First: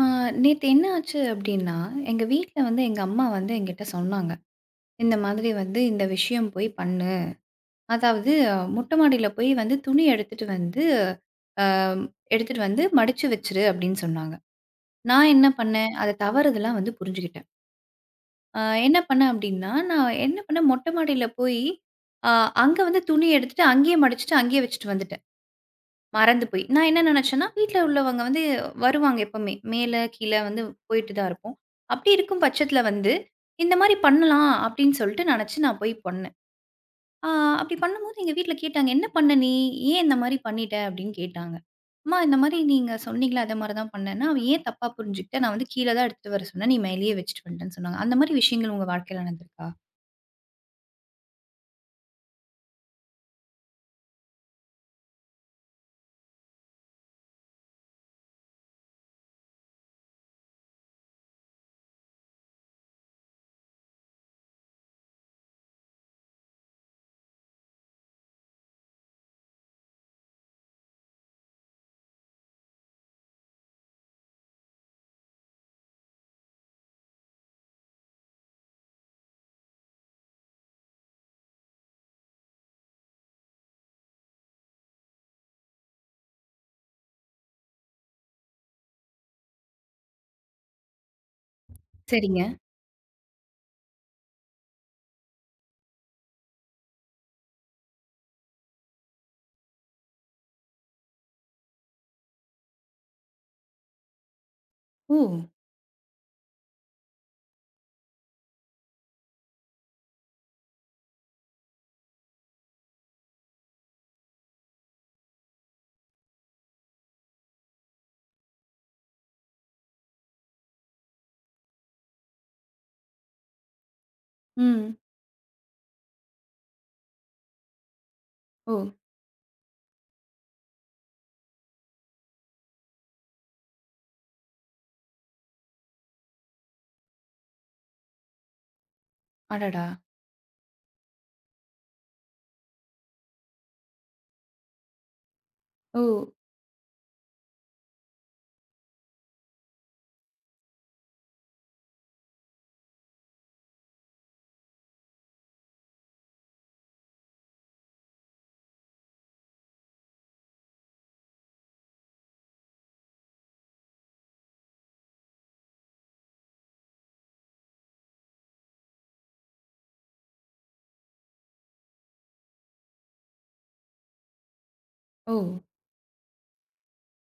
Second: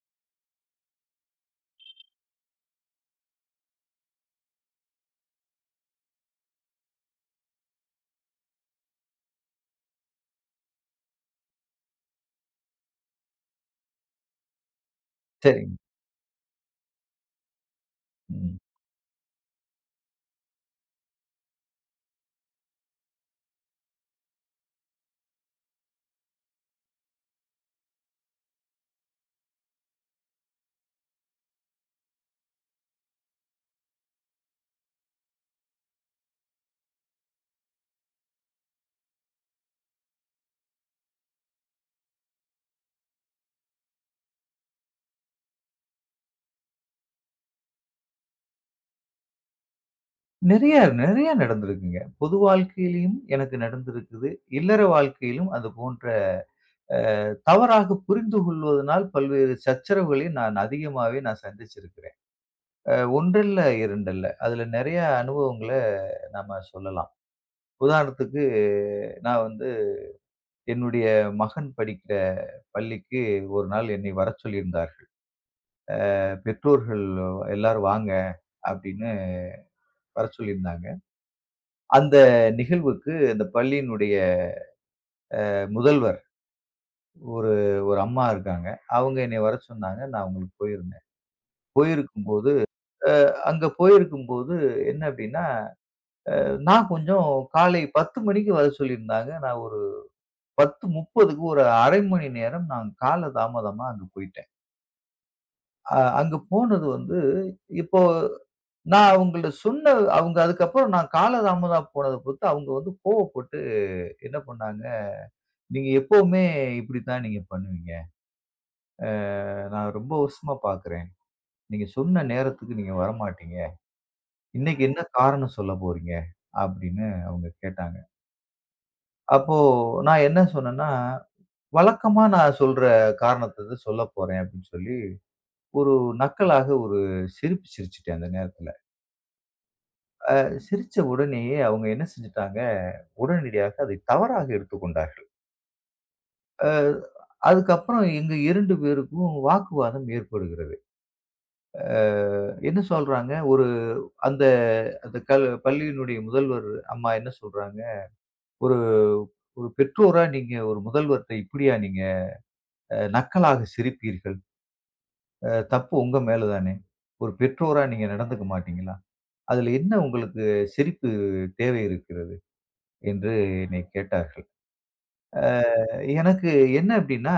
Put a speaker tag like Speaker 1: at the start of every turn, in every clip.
Speaker 1: ஆ, நேத்து என்ன ஆச்சு அப்டின்னா, எங்க வீட்ல வந்து எங்க அம்மா வந்து என்கிட்ட சொன்னாங்க. இந்த மாதிரி வந்து இந்த விஷயம் போய் பண்ணு. அதாவது மொட்ட மாடியில போய் வந்து துணி எடுத்துட்டு வந்து, அ எடுத்துட்டு வந்து மடிச்சு வச்சுரு அப்டின்னு சொன்னாங்க. நான் என்ன
Speaker 2: சரிங்க.
Speaker 1: பண்ணேன், அத தவறுதலா வந்து புரிஞ்சுகிட்டேன்.
Speaker 2: ம்.
Speaker 1: அ என்ன பண்ணேன் அப்டின்னா, நான் என்ன பண்ணேன் மொட்ட மாடியில போய், அ அங்க வந்து துணி எடுத்துட்டு, அங்கேயே மடிச்சுட்டு, அங்கேயே வச்சுட்டு வந்துட்டேன். மறந்து போய் நான் என்ன நினச்சேன்னா, வீட்ல உள்ளவங்க வந்து வருவாங்க எப்பவுமே. மேல, கீழ வந்து போயிட்டு தான் இருப்போம். அப்படி இருக்கும் பட்சத்தில வந்து, இந்த மாரி பண்ணலாம் அப்படின்னு சொல்லிட்டு நினச்சு நான் போய் பண்ணேன். ஆ அப்படி பண்ணும்போது எங்க வீட்ல கேட்டாங்க, "என்ன பண்ண நீ? ஏன் இந்த மாரி பண்ணிட்ட?" அப்படின்னு கேட்டாங்க. "அம்மா இந்த மாரி நீங்க சொன்னீங்கல்ல, அத மாரி தான் பண்ணேன்னா, அவ ஏன் தப்பா புரிஞ்சுக்கிட்டா? நான் வந்து கீழ தான் எடுத்துட்டு வர சொன்னேன். நீ மேலேயே வச்சுட்டு வந்துட்டேன்னு" சொன்னாங்க. அந்த மாரி விஷயங்கள் உங்க வாழ்க்கையில நடந்திருக்கா?
Speaker 2: நிறைய நிறைய நடந்திருக்குங்க. பொது வாழ்க்கையிலயும் எனக்கு நடந்திருக்குது. இல்லற வாழ்க்கையிலும் அது போன்ற தவறாக புரிந்து கொள்வதனால் பல்வேறு சச்சரவுகளை நான் அதிகமாவே சந்திச்சிருக்கிறேன். ஒன்றல்ல, 2 அல்ல. அதுல நிறைய அனுபவங்கள நாம சொல்லலாம். உதாரணத்துக்கு நான் வந்து என்னுடைய மகன் படிக்கிற பள்ளிக்கு ஒரு நாள் என்னை வரச் சொல்லியிருந்தார்கள். பெற்றோர்கள் எல்லாரும் வாங்க அப்படின்னு வரச் சொல்லியிருந்தாங்க. அந்த நிகழ்வுக்கு அந்த பள்ளியினுடைய முதல்வர் ஒரு ஒரு அம்மா இருக்காங்க. அவங்க என்னைய வர சொன்னாங்க. நான் அவங்களுக்கு போயிருந்தேன்.
Speaker 1: சரிங்க.
Speaker 2: போயிருக்கும்போது அங்க போயிருக்கும்போது என்ன அப்டின்னா, நான் கொஞ்சம் காலை 10 மணிக்கு வர சொல்லியிருந்தாங்க. நான் ஒரு 10:30க்கு ஒரு 1/2 மணி நேரம் நான் கால தாமதமா அங்க போயிட்டேன்.
Speaker 1: ஓ!
Speaker 2: அங்க போனது வந்து இப்போ நான் அவங்கள்ட்ட சொன்ன அவங்க அதுக்கப்புறம் நான் கால தாமதமா போனத பொறுத்து அவங்க வந்து கோவப்பட்டு என்ன பண்ணாங்க, "நீங்க எப்பவுமே இப்படித்தான் நீங்க பண்ணுவீங்க. நான் ரொம்ப வருஷமா பார்க்குறேன். நீங்க சொன்ன நேரத்துக்கு நீங்க வரமாட்டீங்க. இன்னைக்கு
Speaker 1: ம்.
Speaker 2: என்ன காரணம் சொல்ல போறீங்க?" அப்படின்னு அவங்க கேட்டாங்க.
Speaker 1: ஓ!
Speaker 2: அப்போ நான் என்ன சொன்னேன்னா, வழக்கமா நான் சொல்ற காரணத்த தான் சொல்லப் போறேன் அப்படின்னு சொல்லி, ஒரு நக்கலாக ஒரு சிரிப்பு சிரிச்சுட்டேன் அந்த நேரத்துல.
Speaker 1: அடடா!
Speaker 2: சிரிச்ச உடனேயே அவங்க என்ன செஞ்சுட்டாங்க, உடனடியாக அதை தவறாக எடுத்துக்கொண்டார்கள்.
Speaker 1: ஓ!
Speaker 2: அ அதுக்கப்புறம் எங்க 2 பேருக்கும் வாக்குவாதம் ஏற்படுகிறது. அ என்ன சொல்றாங்க, ஒரு அந்த அந்த பள்ளியினுடைய முதல்வர் அம்மா என்ன சொல்றாங்க, ஒரு ஒரு பெற்றோரா நீங்க ஒரு முதல்வர்ட்ட இப்படியா நீங்க நக்கலாக சிரிப்பீர்கள்? தப்பு உங்க மேல தானே! ஒரு பெற்றோரா நீங்க நடந்துக்க மாட்டீங்களா? அதுல என்ன உங்களுக்கு சிரிப்பு தேவை இருக்கிறது?" என்று என்னை கேட்டார்கள்.
Speaker 1: ஓ!
Speaker 2: அ எனக்கு என்ன அப்டின்னா,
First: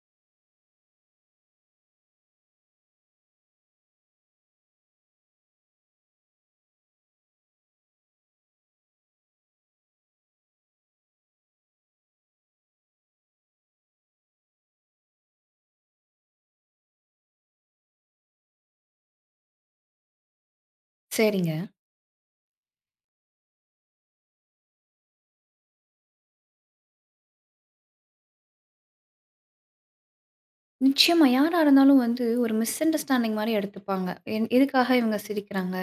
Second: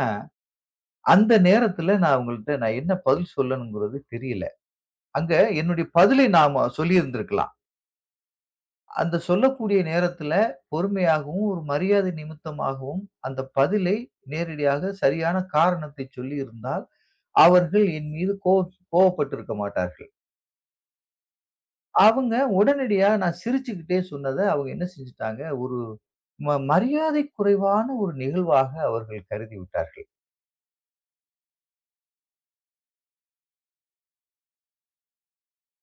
Speaker 2: அந்த நேரத்துல நான் அவங்கள்ட்ட நான் என்ன பதில் சொல்லணுங்கிறது தெரியல. அங்க என்னுடைய பதிலை நாம சொல்லியிருந்திருக்கலாம். அந்த சொல்லக்கூடிய நேரத்துல பொறுமையாகவும், ஒரு மரியாதை நிமித்தமாகவும் அந்த பதிலை நேரடியாக சரியான காரணத்தை சொல்லியிருந்தால் அவர்கள் என் மீது கோவப்பட்டிருக்க மாட்டார்கள்.
Speaker 1: சரிங்க.
Speaker 2: அவங்க உடனடியா நான் சிரிச்சுக்கிட்டே சொன்னத அவங்க என்ன செஞ்சுட்டாங்க, ஒரு மரியாதை குறைவான ஒரு நிகழ்வாக அவர்கள் கருதி விட்டார்கள்.
Speaker 1: நிச்சயமா. யாரா இருந்தாலும் வந்து ஒரு மிஸ் அண்டர்ஸ்டாண்டிங் மாரி எடுத்துப்பாங்க. என் எதுக்காக இவங்க சிரிக்கிறாங்க?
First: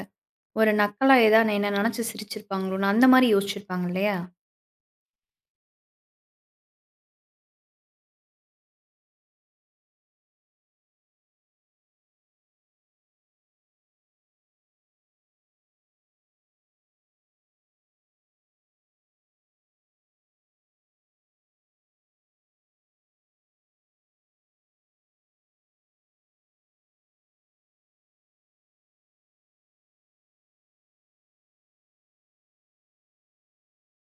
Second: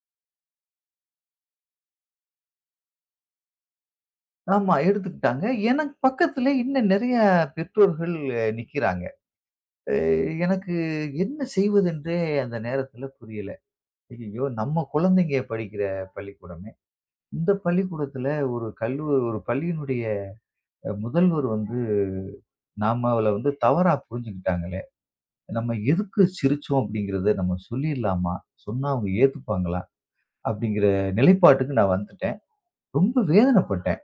Speaker 1: ஒரு நக்கலா ஏதாவது என்ன நெனச்சு சிரிச்சிருப்பாங்களோ? அந்த மாரி யோசிச்சிருப்பாங்க இல்லையா?
Speaker 2: ஆமா எடுத்துக்கிட்டாங்க. எனக்கு பக்கத்திலே இன்னும் நெறைய பெற்றோர்கள் நிக்கிறாங்க. அ எனக்கு என்ன செய்வதென்றே அந்த நேரத்தில புரியல. ஐயய்யோ! நம்ம குழந்தைங்க படிக்கிற பள்ளிக்கூடமே! இந்த பள்ளிக்கூடத்தில ஒரு கல்லூ ஒரு பள்ளியினுடைய முதல்வர் வந்து நம்மள வந்து தவறா புரிஞ்சுக்கிட்டாங்களே! நம்ம எதுக்கு சிரிச்சோம் அப்படிங்கிறத நம்ம சொல்லிடலாமா? சொன்னா அவங்க ஏத்துப்பாங்களா? அப்படிங்கிற நிலைப்பாட்டுக்கு நான் வந்துட்டேன். ரொம்ப வேதனைப்பட்டேன்.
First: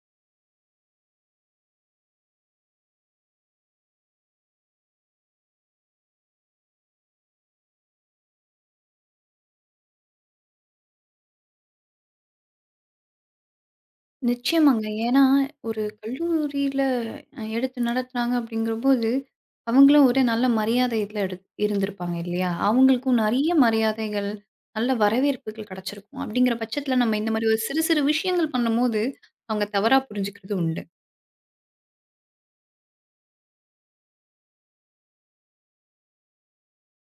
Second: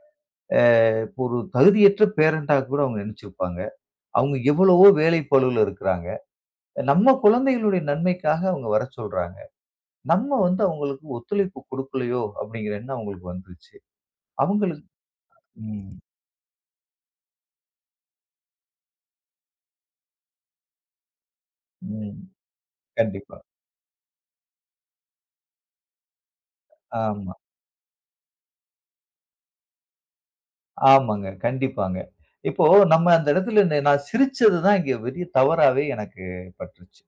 Speaker 2: அ இப்போ ஒரு தகுதியற்ற பேரண்டா கூட அவங்க நெனைச்சிருப்பாங்க. அவங்க எவ்வளவோ வேலை பளுவுல இருக்கிறாங்க. நம்ம குழந்தைகளுடைய நன்மைக்காக அவங்க வர சொல்றாங்க. நம்ம வந்து அவங்களுக்கு ஒத்துழைப்பு குடுக்கலையோ அப்படிங்கிற எண்ணம் அவங்களுக்கு வந்துருச்சு.
Speaker 1: நிச்சயமாங்க.
Speaker 2: அவங்களுக்கு
Speaker 1: ஏன்னா ஒரு
Speaker 2: ம்,
Speaker 1: கல்லூரியில எடுத்து நடத்துனாங்க அப்படிங்கிறபோது, அவங்களும் ஒரு நல்ல மரியாதை இதுல இருந்திருப்பாங்க
Speaker 2: ம்.
Speaker 1: இல்லையா? அவங்களுக்கும்
Speaker 2: கண்டிப்பா.
Speaker 1: நெறைய மரியாதைகள், நல்ல வரவேற்புகள் கெடைச்சிருக்கும். அப்படிங்கிற பட்சத்துல நம்ம இந்த
Speaker 2: ஆமா.
Speaker 1: மாரி ஒரு சிறு சிறு விஷயங்கள் பண்ணும்போது, அவங்க தவறா புரிஞ்சுக்கிறது உண்டு.
Speaker 2: ஆமாங்க. கண்டிப்பாங்க. இப்போ நம்ம அந்த இடத்துல நான் சிரிச்சது தான் இங்க பெரிய தவறாவே எனக்கு பட்டுருச்சு.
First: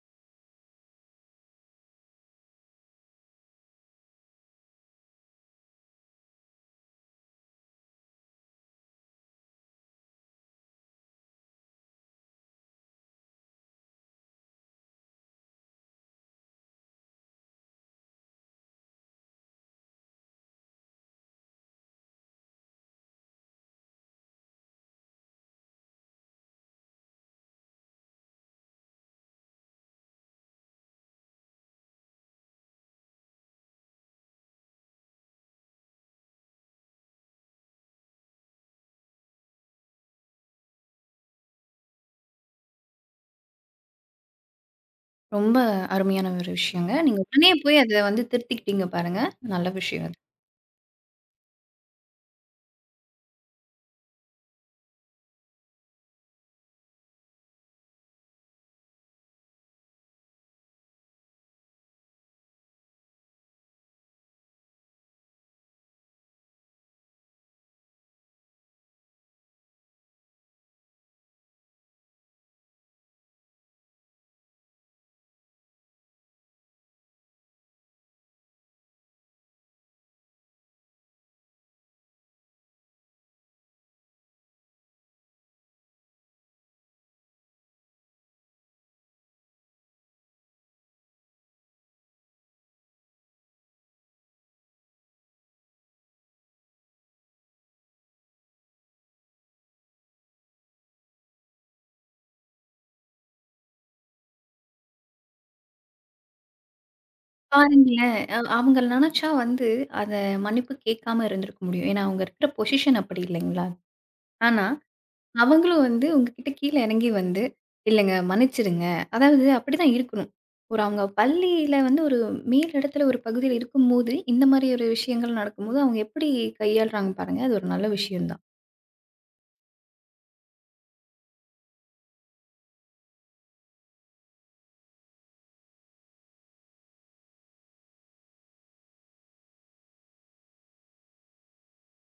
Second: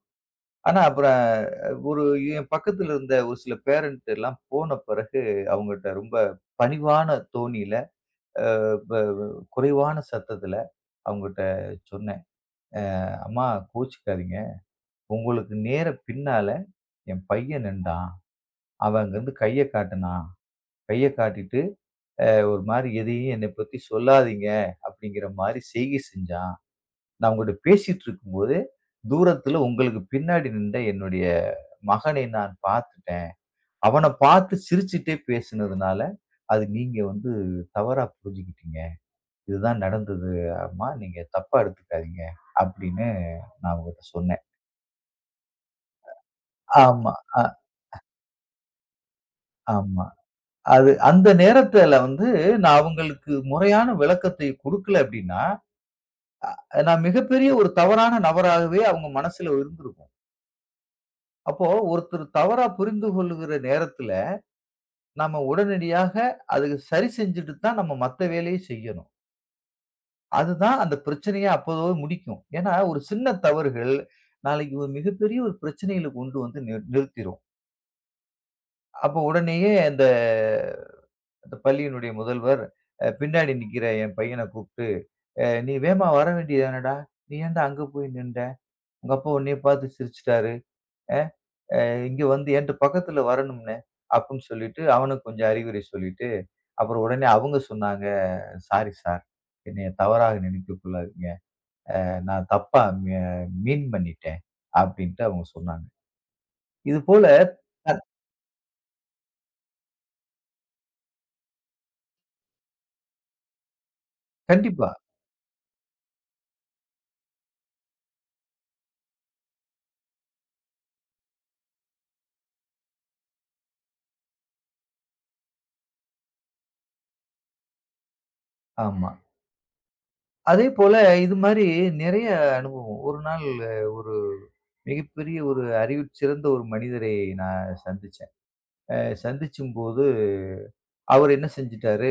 Speaker 2: ஆனா, அப்புறம் ஒரு என் பக்கத்துல இருந்த ஒரு சில பேரண்ட் எல்லாம் போன பிறகு, அவங்கட்ட ரொம்ப பணிவான தோணியில, ப ப குறைவான சத்தத்துல அவங்கட்ட சொன்னேன். "அம்மா கோச்சுக்காதீங்க. உங்களுக்கு நேர பின்னால என் பையன் நின்டான். அவன் அங்கருந்து கைய காட்டுனான். கைய காட்டிட்டு, ஒரு மாரி எதையும் என்னை பத்தி சொல்லாதீங்க.' அப்படிங்கிற மாரி செய்கை செஞ்சான். நான் உங்கட்ட பேசிட்டு இருக்கும்போது, தூரத்துல உங்களுக்கு பின்னாடி நின்ற என்னுடைய மகனை நான் பார்த்துட்டேன். அவன பார்த்து சிரிச்சுட்டே பேசினதுனால, அது நீங்க வந்து தவறா புரிஞ்சுகிட்டீங்க. இதுதான் நடந்தது அம்மா. நீங்க தப்பா எடுத்துக்காதீங்க." அப்படின்னு நான் அவங்கட்ட சொன்னேன்.
Speaker 1: ரொம்ப அருமையான ஒரு விஷயங்க.
Speaker 2: ஆமா.
Speaker 1: நீங்க
Speaker 2: அ
Speaker 1: உடனே போய் அத வந்து திருத்திக்கிட்டீங்க பாருங்க. நல்ல
Speaker 2: ஆமா.
Speaker 1: விஷயம் அது.
Speaker 2: அது அந்த நேரத்துல வந்து நான் அவங்களுக்கு முறையான விளக்கத்தை குடுக்கல அப்படின்னா, நான் மிகப்பெரிய ஒரு தவறான நபராகவே அவங்க மனசுல இருந்திருக்கும். அப்போ ஒருத்தர் தவறா புரிந்து கொள்ளுகிற நேரத்துல, நாம உடனடியாக அதுக்கு சரி செஞ்சுட்டு தான் நம்ம மத்த வேலையும் செய்யணும். அதுதான் அந்த பிரச்சனைய அப்போதோட முடிக்கும். ஏன்னா, ஒரு சின்ன தவறுகள் நாளைக்கு ஒரு மிகப்பெரிய ஒரு பிரச்சனையில கொண்டு வந்து நிறுத்திரும். அப்போ உடனேயே அந்த அந்த பள்ளியினுடைய முதல்வர் பின்னாடி நிக்கிற என் பையன கூப்ட்டு, நீ வேகமா வர வேண்டியது தானடா! நீ ஏன்டா அங்க போய் நின்ட? உங்க அப்பா உன்னைய பார்த்து சிரிச்சுட்டாரு. அ அ இங்க வந்து என்ட்ட பக்கத்துல வரணும்னே!" அப்டின்னு சொல்லிட்டு அவனுக்கு கொஞ்சம் அறிவுரை சொல்லிட்டு, அப்புறம் உடனே அவங்க சொன்னாங்க, "சாரி சார். என்னைய தவறாக நினைக்கக் கூடாது. நான் தப்பா மீன் பண்ணிட்டேன்" அப்படின்ட்டு அவங்க சொன்னாங்க. இதுபோல அ
Speaker 1: பாருங்களேன், அவங்க நெனச்சா வந்து அத மன்னிப்பு கேட்காம இருந்திருக்க முடியும். ஏன்னா, அவங்க இருக்கிற பொசிஷன் அப்படி இல்லைங்களா? ஆனா,
Speaker 2: கண்டிப்பா.
Speaker 1: அவங்களும் வந்து உங்ககிட்ட கீழ இறங்கி வந்து, "இல்லங்க மன்னிச்சிடுங்க." அதாவது அப்படிதான் இருக்கணும். ஒரு அவங்க பள்ளியில வந்து ஒரு மேல் இடத்துல ஒரு பகுதியில இருக்கும்போது, இந்த மாரி ஒரு விஷயங்கள் நடக்கும்போது, அவங்க எப்படி கையாளுறாங்க பாருங்க. அது ஒரு நல்ல விஷயம் தான்.
Speaker 2: ஆமா. அதேபோல இது மாரி நெறைய அனுபவம். ஒரு நாள் ஒரு மிகப்பெரிய ஒரு அறிவு சிறந்த ஒரு மனிதரை நான் சந்திச்சேன். அ சந்திச்சும்போது அவர் என்ன செஞ்சுட்டாரு,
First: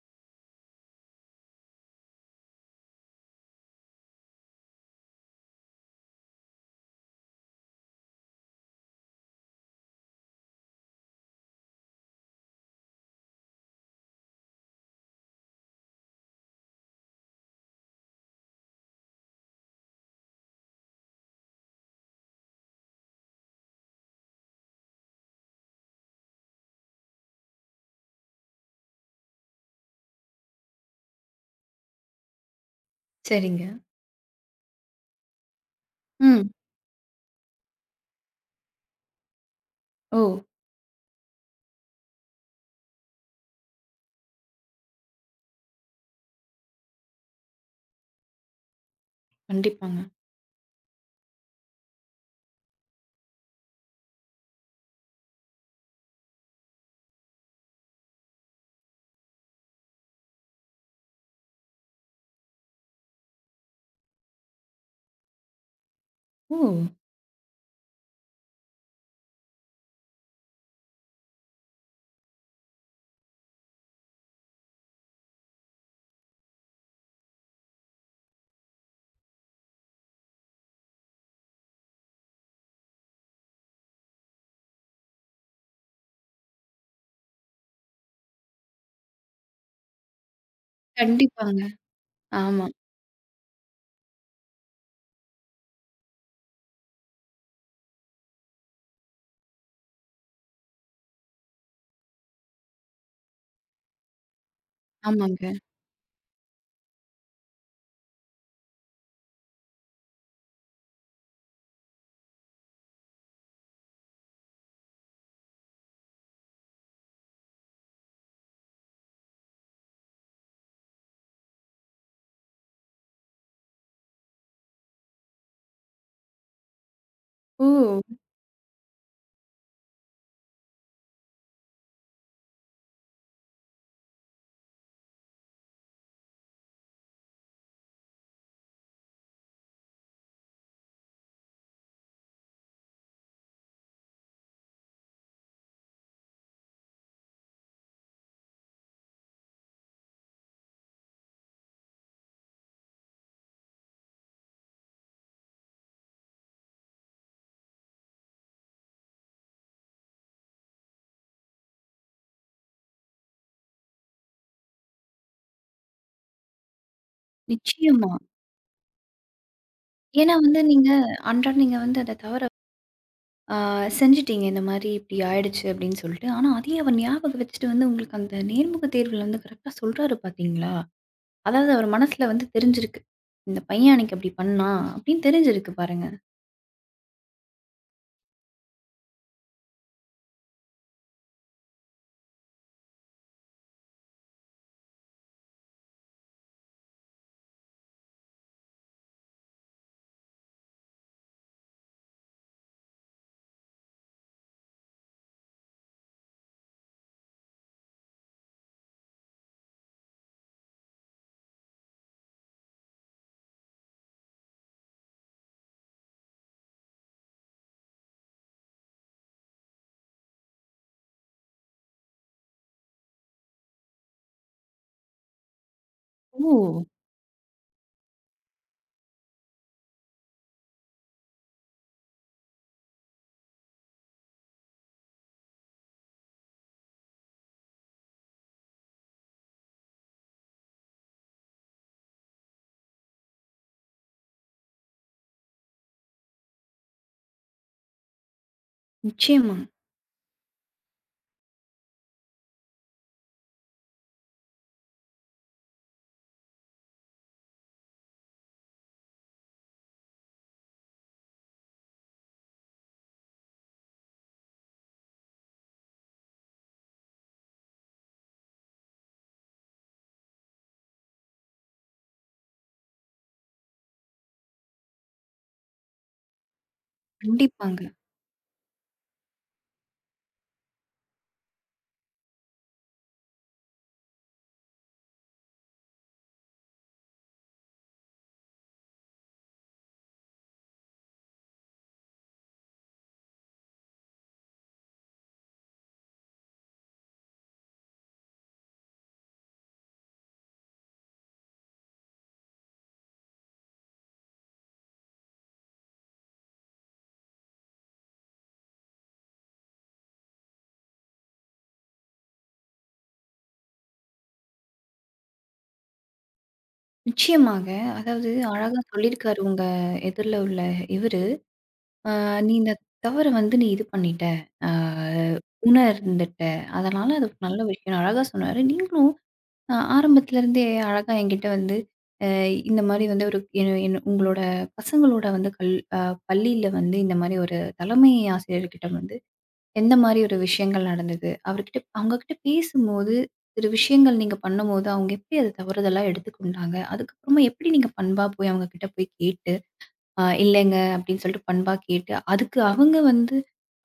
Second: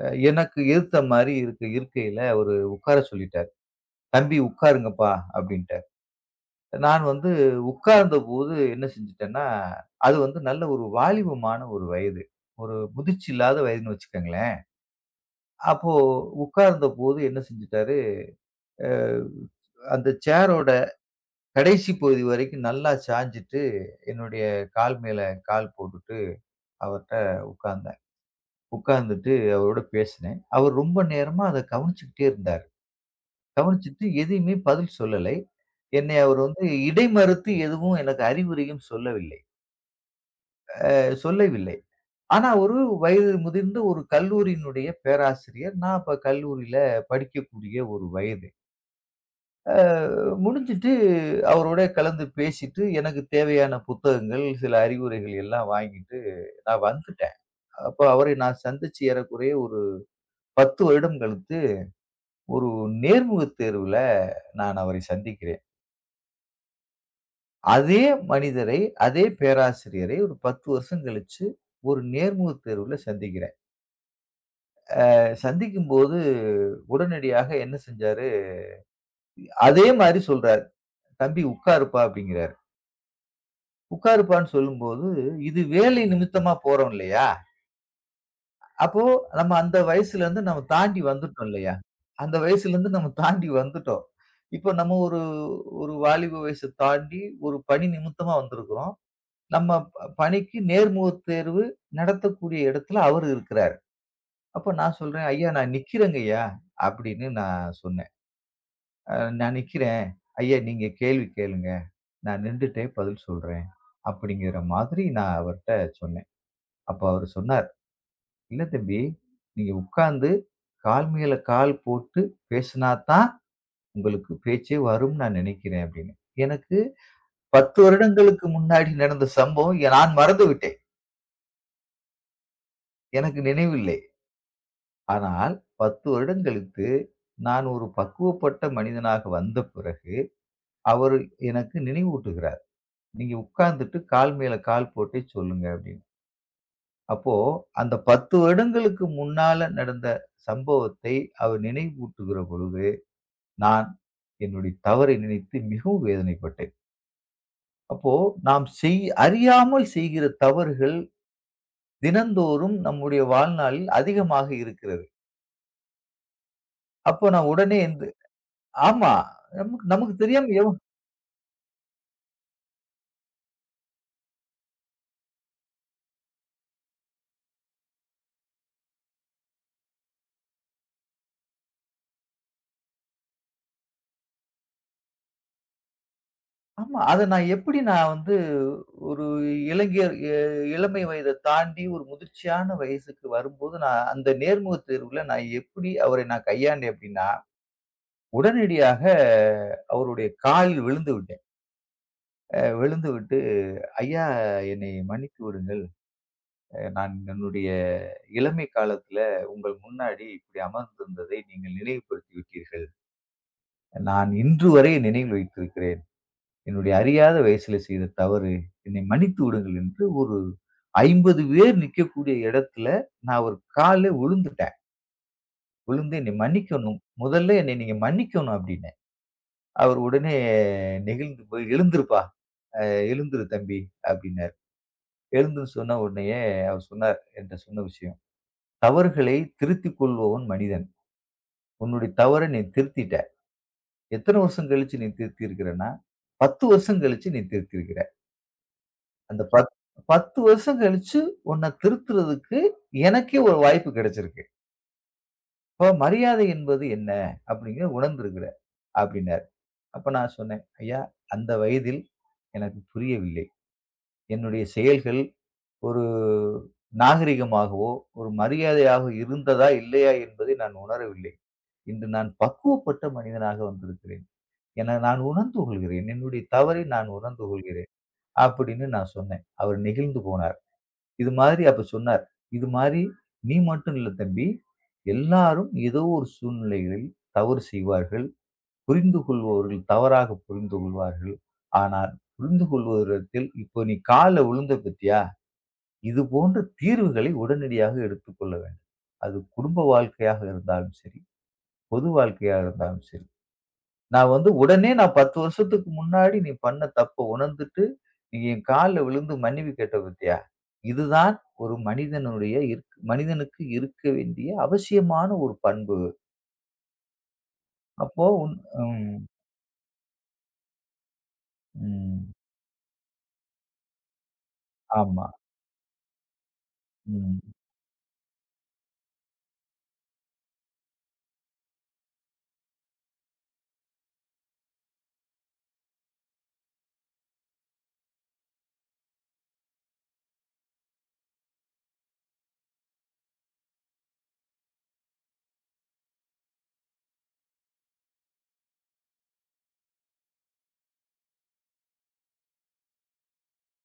Speaker 2: அ எனக்கு எதுத்த மாரி இருக்க இருக்கையில அவரு உட்கார சொல்லிட்டாரு. "தம்பி உட்காருங்கப்பா" அப்படின்ட்டாரு. நான் வந்து உட்கார்ந்தபோது என்ன செஞ்சுட்டேன்னா, அது வந்து நல்ல ஒரு வாலிபமான ஒரு வயது. ஒரு முதிர்ச்சி இல்லாத வயதுன்னு வச்சுக்கங்களேன். அப்போ உட்கார்ந்தபோது என்ன செஞ்சுட்டாரு, அ அந்த சேரோட கடைசி பகுதி வரைக்கும் நல்லா சாஞ்சுட்டு, என்னுடைய கால் மேல கால் போட்டுட்டு அவர்ட்ட உட்கார்ந்தேன். உட்கார்ந்துட்டு அவரோட பேசினேன். அவர் ரொம்ப நேரமா அத கவனிச்சுக்கிட்டே இருந்தார்.
Speaker 1: சரிங்க.
Speaker 2: கவனிச்சுட்டு எதையுமே பதில் சொல்லலை. என்னை அவர்
Speaker 1: ம்.
Speaker 2: வந்து இடைமறுத்து எதுவும் எனக்கு அறிவுரையும் சொல்லவில்லை.
Speaker 1: ஓ!
Speaker 2: அ சொல்லவில்லை. ஆனா, ஒரு வயது முதிர்ந்த ஒரு கல்லூரியினுடைய பேராசிரியர். நான் அப்ப கல்லூரியில படிக்கக்கூடிய ஒரு வயது. அ
Speaker 1: கண்டிப்பாங்க.
Speaker 2: முடிஞ்சுட்டு அவரோட கலந்து பேசிட்டு, எனக்கு தேவையான புத்தகங்கள், சில அறிவுரைகள் எல்லாம் வாங்கிட்டு நான் வந்துட்டேன். அப்ப அவரை நான் சந்திச்சு ஏறக்குறைய ஒரு 10 வருடம் கழித்து, ஒரு நேர்முகத் தேர்வுல நான் அவரை சந்திக்கிறேன்.
Speaker 1: ஓ!
Speaker 2: அதே மனிதரை, அதே பேராசிரியரை ஒரு 10 வருஷம் கழிச்சு ஒரு நேர்முகத் தேர்வுல சந்திக்கிறேன். சந்திக்கும்போது உடனடியாக என்ன செஞ்சாரு? அதே மாரி சொல்றாரு. "தம்பி உட்காருப்பா" அப்படிங்கிறாரு. உட்காருப்பான்னு சொல்லும்போது, இது வேலை நிமித்தமா போறோம் இல்லையா? அப்போ நம்ம அந்த வயசுலேருந்து நம்ம தாண்டி வந்துட்டோம்
Speaker 1: கண்டிப்பாங்க.
Speaker 2: இல்லையா? அந்த
Speaker 1: ஆமா.
Speaker 2: வயசுலேருந்து நம்ம தாண்டி வந்துட்டோம். இப்போ நம்ம ஒரு ஒரு வாலிப வயச தாண்டி ஒரு பணி நிமித்தமா வந்திருக்கிறோம். நம்ம பணிக்கு நேர்முகத் தேர்வு நடத்தக்கூடிய இடத்துல அவரு இருக்கிறாரு. அப்ப நான் சொல்றேன், "ஐயா
Speaker 1: ஆமாங்க.
Speaker 2: நான் நிக்கிறேங்கய்யா" அப்படின்னு நான் சொன்னேன். அ "நான் நிக்கிறேன். ஐயா நீங்க கேள்வி கேளுங்க. நான் நின்டுட்டே பதில் சொல்றேன்." அப்படிங்கிற மாதிரி நான் அவர்ட்ட சொன்னேன். அப்ப அவரு சொன்னார், "இல்ல தம்பி, நீங்க உட்கார்ந்து கால் மேல கால் போட்டு பேசினா தான் உங்களுக்கு பேச்சே வரும்னு நான் நினைக்கிறேன்." அப்படின்னு. எனக்கு
Speaker 1: ஓ!
Speaker 2: 10 வருடங்களுக்கு முன்னாடி நடந்த சம்பவம் நான் மறந்து விட்டேன். எனக்கு நினைவில்லை. ஆனால் 10 வருடம் கழித்து நான் ஒரு பக்குவப்பட்ட மனிதனாக வந்த பிறகு, அவரு எனக்கு நினைவூட்டுகிறார். "நீங்க உட்கார்ந்துட்டு கால் மேல கால் போட்டே சொல்லுங்க." அப்படின்னு. அப்போ அந்த 10 வருடங்களுக்கு முன்னால நடந்த சம்பவத்தை அவர் நினைவூட்டுகிற பொழுது, நான் என்னுடைய தவறை நினைத்து மிகவும் வேதனைப்பட்டேன். அப்போ நாம் அறியாமல் செய்கிற தவறுகள் தினந்தோறும் நம்முடைய வாழ்நாளில் அதிகமாக இருக்கிறது. அப்போ நான் உடனே எந்து
Speaker 1: நிச்சயமா.
Speaker 2: ஆமா. நமக்கு நமக்கு
Speaker 1: ஏன்னா
Speaker 2: தெரியாம
Speaker 1: வந்து
Speaker 2: எவ்
Speaker 1: நீங்க அன்றாடம் நீங்க வந்து அத தவற ஆ செஞ்சுட்டீங்க. இந்த மாரி இப்படி ஆயிடுச்சு அப்படின்னு சொல்லிட்டு. ஆனா அதையே அவர் ஞாபகம் வச்சுட்டு வந்து உங்களுக்கு அந்த நேர்முக தேர்வுல வந்து கரெக்ட்டா சொல்றாரு பார்த்தீங்களா? அதாவது அவர் மனசுல வந்து தெரிஞ்சிருக்கு. இந்த பையன் அன்னைக்கு அப்படி பண்ணான் அப்படின்னு தெரிஞ்சிருக்கு பாருங்க.
Speaker 2: ஆமா. அத நான் எப்படி நான் வந்து ஒரு இளைஞர் இளமை வயத தாண்டி ஒரு முதிர்ச்சியான வயசுக்கு வரும்போது, நான் அந்த நேர்முகத் தேர்வுல நான் எப்படி அவரை நான் கையாண்டேன் அப்படின்னா உடனடியாக அவருடைய காலில் விழுந்து விட்டேன். விழுந்து விட்டு, "ஐயா என்னை மன்னித்து விடுங்கள். நான் என்னுடைய இளமை காலத்தில உங்கள் முன்னாடி இப்படி அமர்ந்திருந்ததை நீங்கள் நினைவுபடுத்தி விட்டீர்கள். நான் இன்று வரை நினைவில் வைத்திருக்கிறேன். என்னுடைய அறியாத வயசில செய்த தவறு. என்னை மன்னித்து விடுங்கள்" என்று ஒரு 50 பேர் நிக்கக்கூடிய இடத்தில நான் அவர் கால்ல விழுந்துட்டேன். விழுந்து "என்னை
Speaker 1: ஓ!
Speaker 2: மன்னிக்கணும். முதல்ல என்னை நீங்க மன்னிக்கணும்" அப்படின்னேன். அவர் உடனே நெகிழ்ந்து போய், "எழுந்திருப்பா! அ எழுந்திரு தம்பி" அப்படின்னாரு. எழுந்துன்னு சொன்ன உடனேயே அவர் சொன்னார், என்ட்ட சொன்ன விஷயம். "தவறுகளை திருத்திக் கொள்பவன் மனிதன். உன்னுடைய தவற நீ திருத்திட்ட. எத்தன வருஷம் கழிச்சு நீ திருத்தி இருக்கிறன்னா, 10 வருஷம் கழிச்சு நீ திருத்தி இருக்கிற. அந்த
Speaker 1: நிச்சயமா.
Speaker 2: பத் 10 வருஷம் கழிச்சு உன்ன திருத்துறதுக்கு எனக்கே ஒரு வாய்ப்பு கிடைச்சிருக்கு. அப்ப மரியாதை என்பது என்ன அப்படிங்கிறத உணர்ந்திருக்கிற" அப்படின்னாரு. அப்ப நான் சொன்னேன், "ஐயா, அந்த வயதில் எனக்கு புரியவில்லை. என்னுடைய செயல்கள் ஒரு நாகரிகமாகவோ, ஒரு மரியாதையாக இருந்ததா? இல்லையா? என்பதை நான் உணரவில்லை. இன்று நான் பக்குவப்பட்ட மனிதனாக வந்திருக்கிறேன் என நான் உணர்ந்து கொள்கிறேன். என்னுடைய தவறை நான் உணர்ந்து
Speaker 1: கண்டிப்பாங்க.
Speaker 2: கொள்கிறேன்." அப்படின்னு நான் சொன்னேன். அவர் நெகிழ்ந்து போனார். இது மாதிரி அப்ப சொன்னார். "இது மாரி நீ மட்டும் இல்ல தம்பி. எல்லாரும் ஏதோ ஒரு சூழ்நிலைகளில் தவறு செய்வார்கள். புரிந்து கொள்பவர்கள் தவறாக புரிந்து கொள்வார்கள். ஆனால் புரிந்து கொள்வதிடத்தில் இப்போ நீ கால்ல விழுந்த பாத்தியா? இது போன்ற தீர்வுகளை உடனடியாக எடுத்துக்கொள்ள வேண்டும். அது குடும்ப வாழ்க்கையாக இருந்தாலும் சரி, பொது வாழ்க்கையா இருந்தாலும் சரி. நான் வந்து உடனே நான் 10 வருஷத்துக்கு முன்னாடி நீ பண்ண தப்ப உணர்ந்துட்டு, நீ என் கால்ல விழுந்து மன்னிப்பு கேட்ட பாத்தியா? இதுதான் ஒரு மனிதனுடைய மனிதனுக்கு இருக்க வேண்டிய அவசியமான ஒரு பண்பு."
Speaker 1: நிச்சயமாங்க.
Speaker 2: அப்போ
Speaker 1: அதாவது
Speaker 2: உன்
Speaker 1: அழகா
Speaker 2: ம்,
Speaker 1: சொல்லியிருக்காரு உங்க எதிர்ல உள்ள இவரு. ஆ
Speaker 2: ம்.
Speaker 1: நீ இந்த தவற வந்து நீ இது பண்ணிட்ட. ஆ
Speaker 2: ஆமா.
Speaker 1: உணர்ந்துட்ட. அதனால அது ஒரு
Speaker 2: ம்.
Speaker 1: நல்ல விஷயம். அழகா சொன்னாரு. நீங்களும் ஆரம்பத்துலருந்தே அழகா என்கிட்ட வந்து அ இந்த மாரி வந்து ஒரு என் என் உங்களோட பசங்களோட வந்து கல் அ பள்ளியில வந்து இந்த மாரி ஒரு தலைமை ஆசிரியர்கிட்ட வந்து எந்த மாரி ஒரு விஷயங்கள் நடந்தது? அவர்கிட்ட அவங்ககிட்ட பேசும்போது சில விஷயங்கள் நீங்க பண்ணும்போது, அவங்க எப்படி அத தவறுதலா எடுத்துக்கொண்டாங்க? அதுக்கப்புறமா எப்படி நீங்க பண்பா போய் அவங்க கிட்ட போய் கேட்டு இல்லைங்க அப்படின்னு சொல்லிட்டு பண்பா கேட்டு, அதுக்கு அவங்க வந்து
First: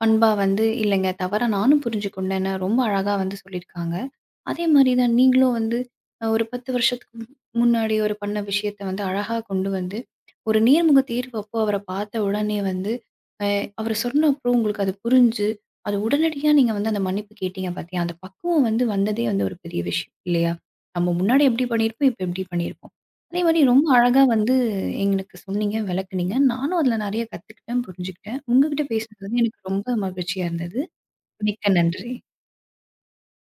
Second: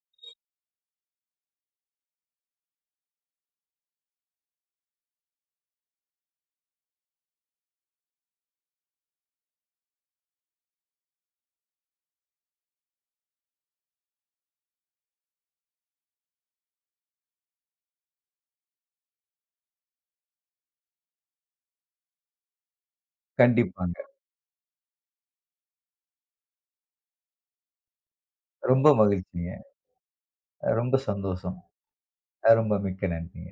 Speaker 1: பண்பா வந்து, இல்லைங்க தவறா நானும் புரிஞ்சு கொண்டேன்னு ரொம்ப அழகா வந்து சொல்லியிருக்காங்க. அதே மாரி தான் நீங்களும் வந்து ஒரு 10 வருஷத்துக்கு முன்னாடி ஒரு பண்ண விஷயத்த வந்து அழகா கொண்டு வந்து, ஒரு நேர்முக தேர்வு அப்போ அவர பார்த்த உடனே வந்து, அ அவரு சொன்ன அப்புறம் உங்களுக்கு அது புரிஞ்சு, அது உடனடியா நீங்க வந்து அந்த மன்னிப்பு கேட்டீங்க பார்த்தியா, அந்த பக்குவம் வந்து வந்ததே வந்து ஒரு பெரிய விஷயம் இல்லையா? நம்ம முன்னாடி எப்படி பண்ணியிருப்போம், இப்ப எப்படி பண்ணியிருப்போம். அதே மாரி ரொம்ப
Speaker 2: கண்டிப்பாங்க.
Speaker 1: அழகா வந்து எங்களுக்கு சொன்னீங்க, விளக்குனீங்க. நானும் அதில நெறைய கத்துக்கிட்டேன், புரிஞ்சுக்கிட்டேன். உங்ககிட்ட
Speaker 2: ரொம்ப
Speaker 1: பேசினது வந்து
Speaker 2: மகிழ்ச்சிங்க.
Speaker 1: எனக்கு ரொம்ப மகிழ்ச்சியா இருந்தது.
Speaker 2: ரொம்ப சந்தோஷம்.
Speaker 1: மிக்க நன்றி.
Speaker 2: ரொம்ப மிக்க நன்றி.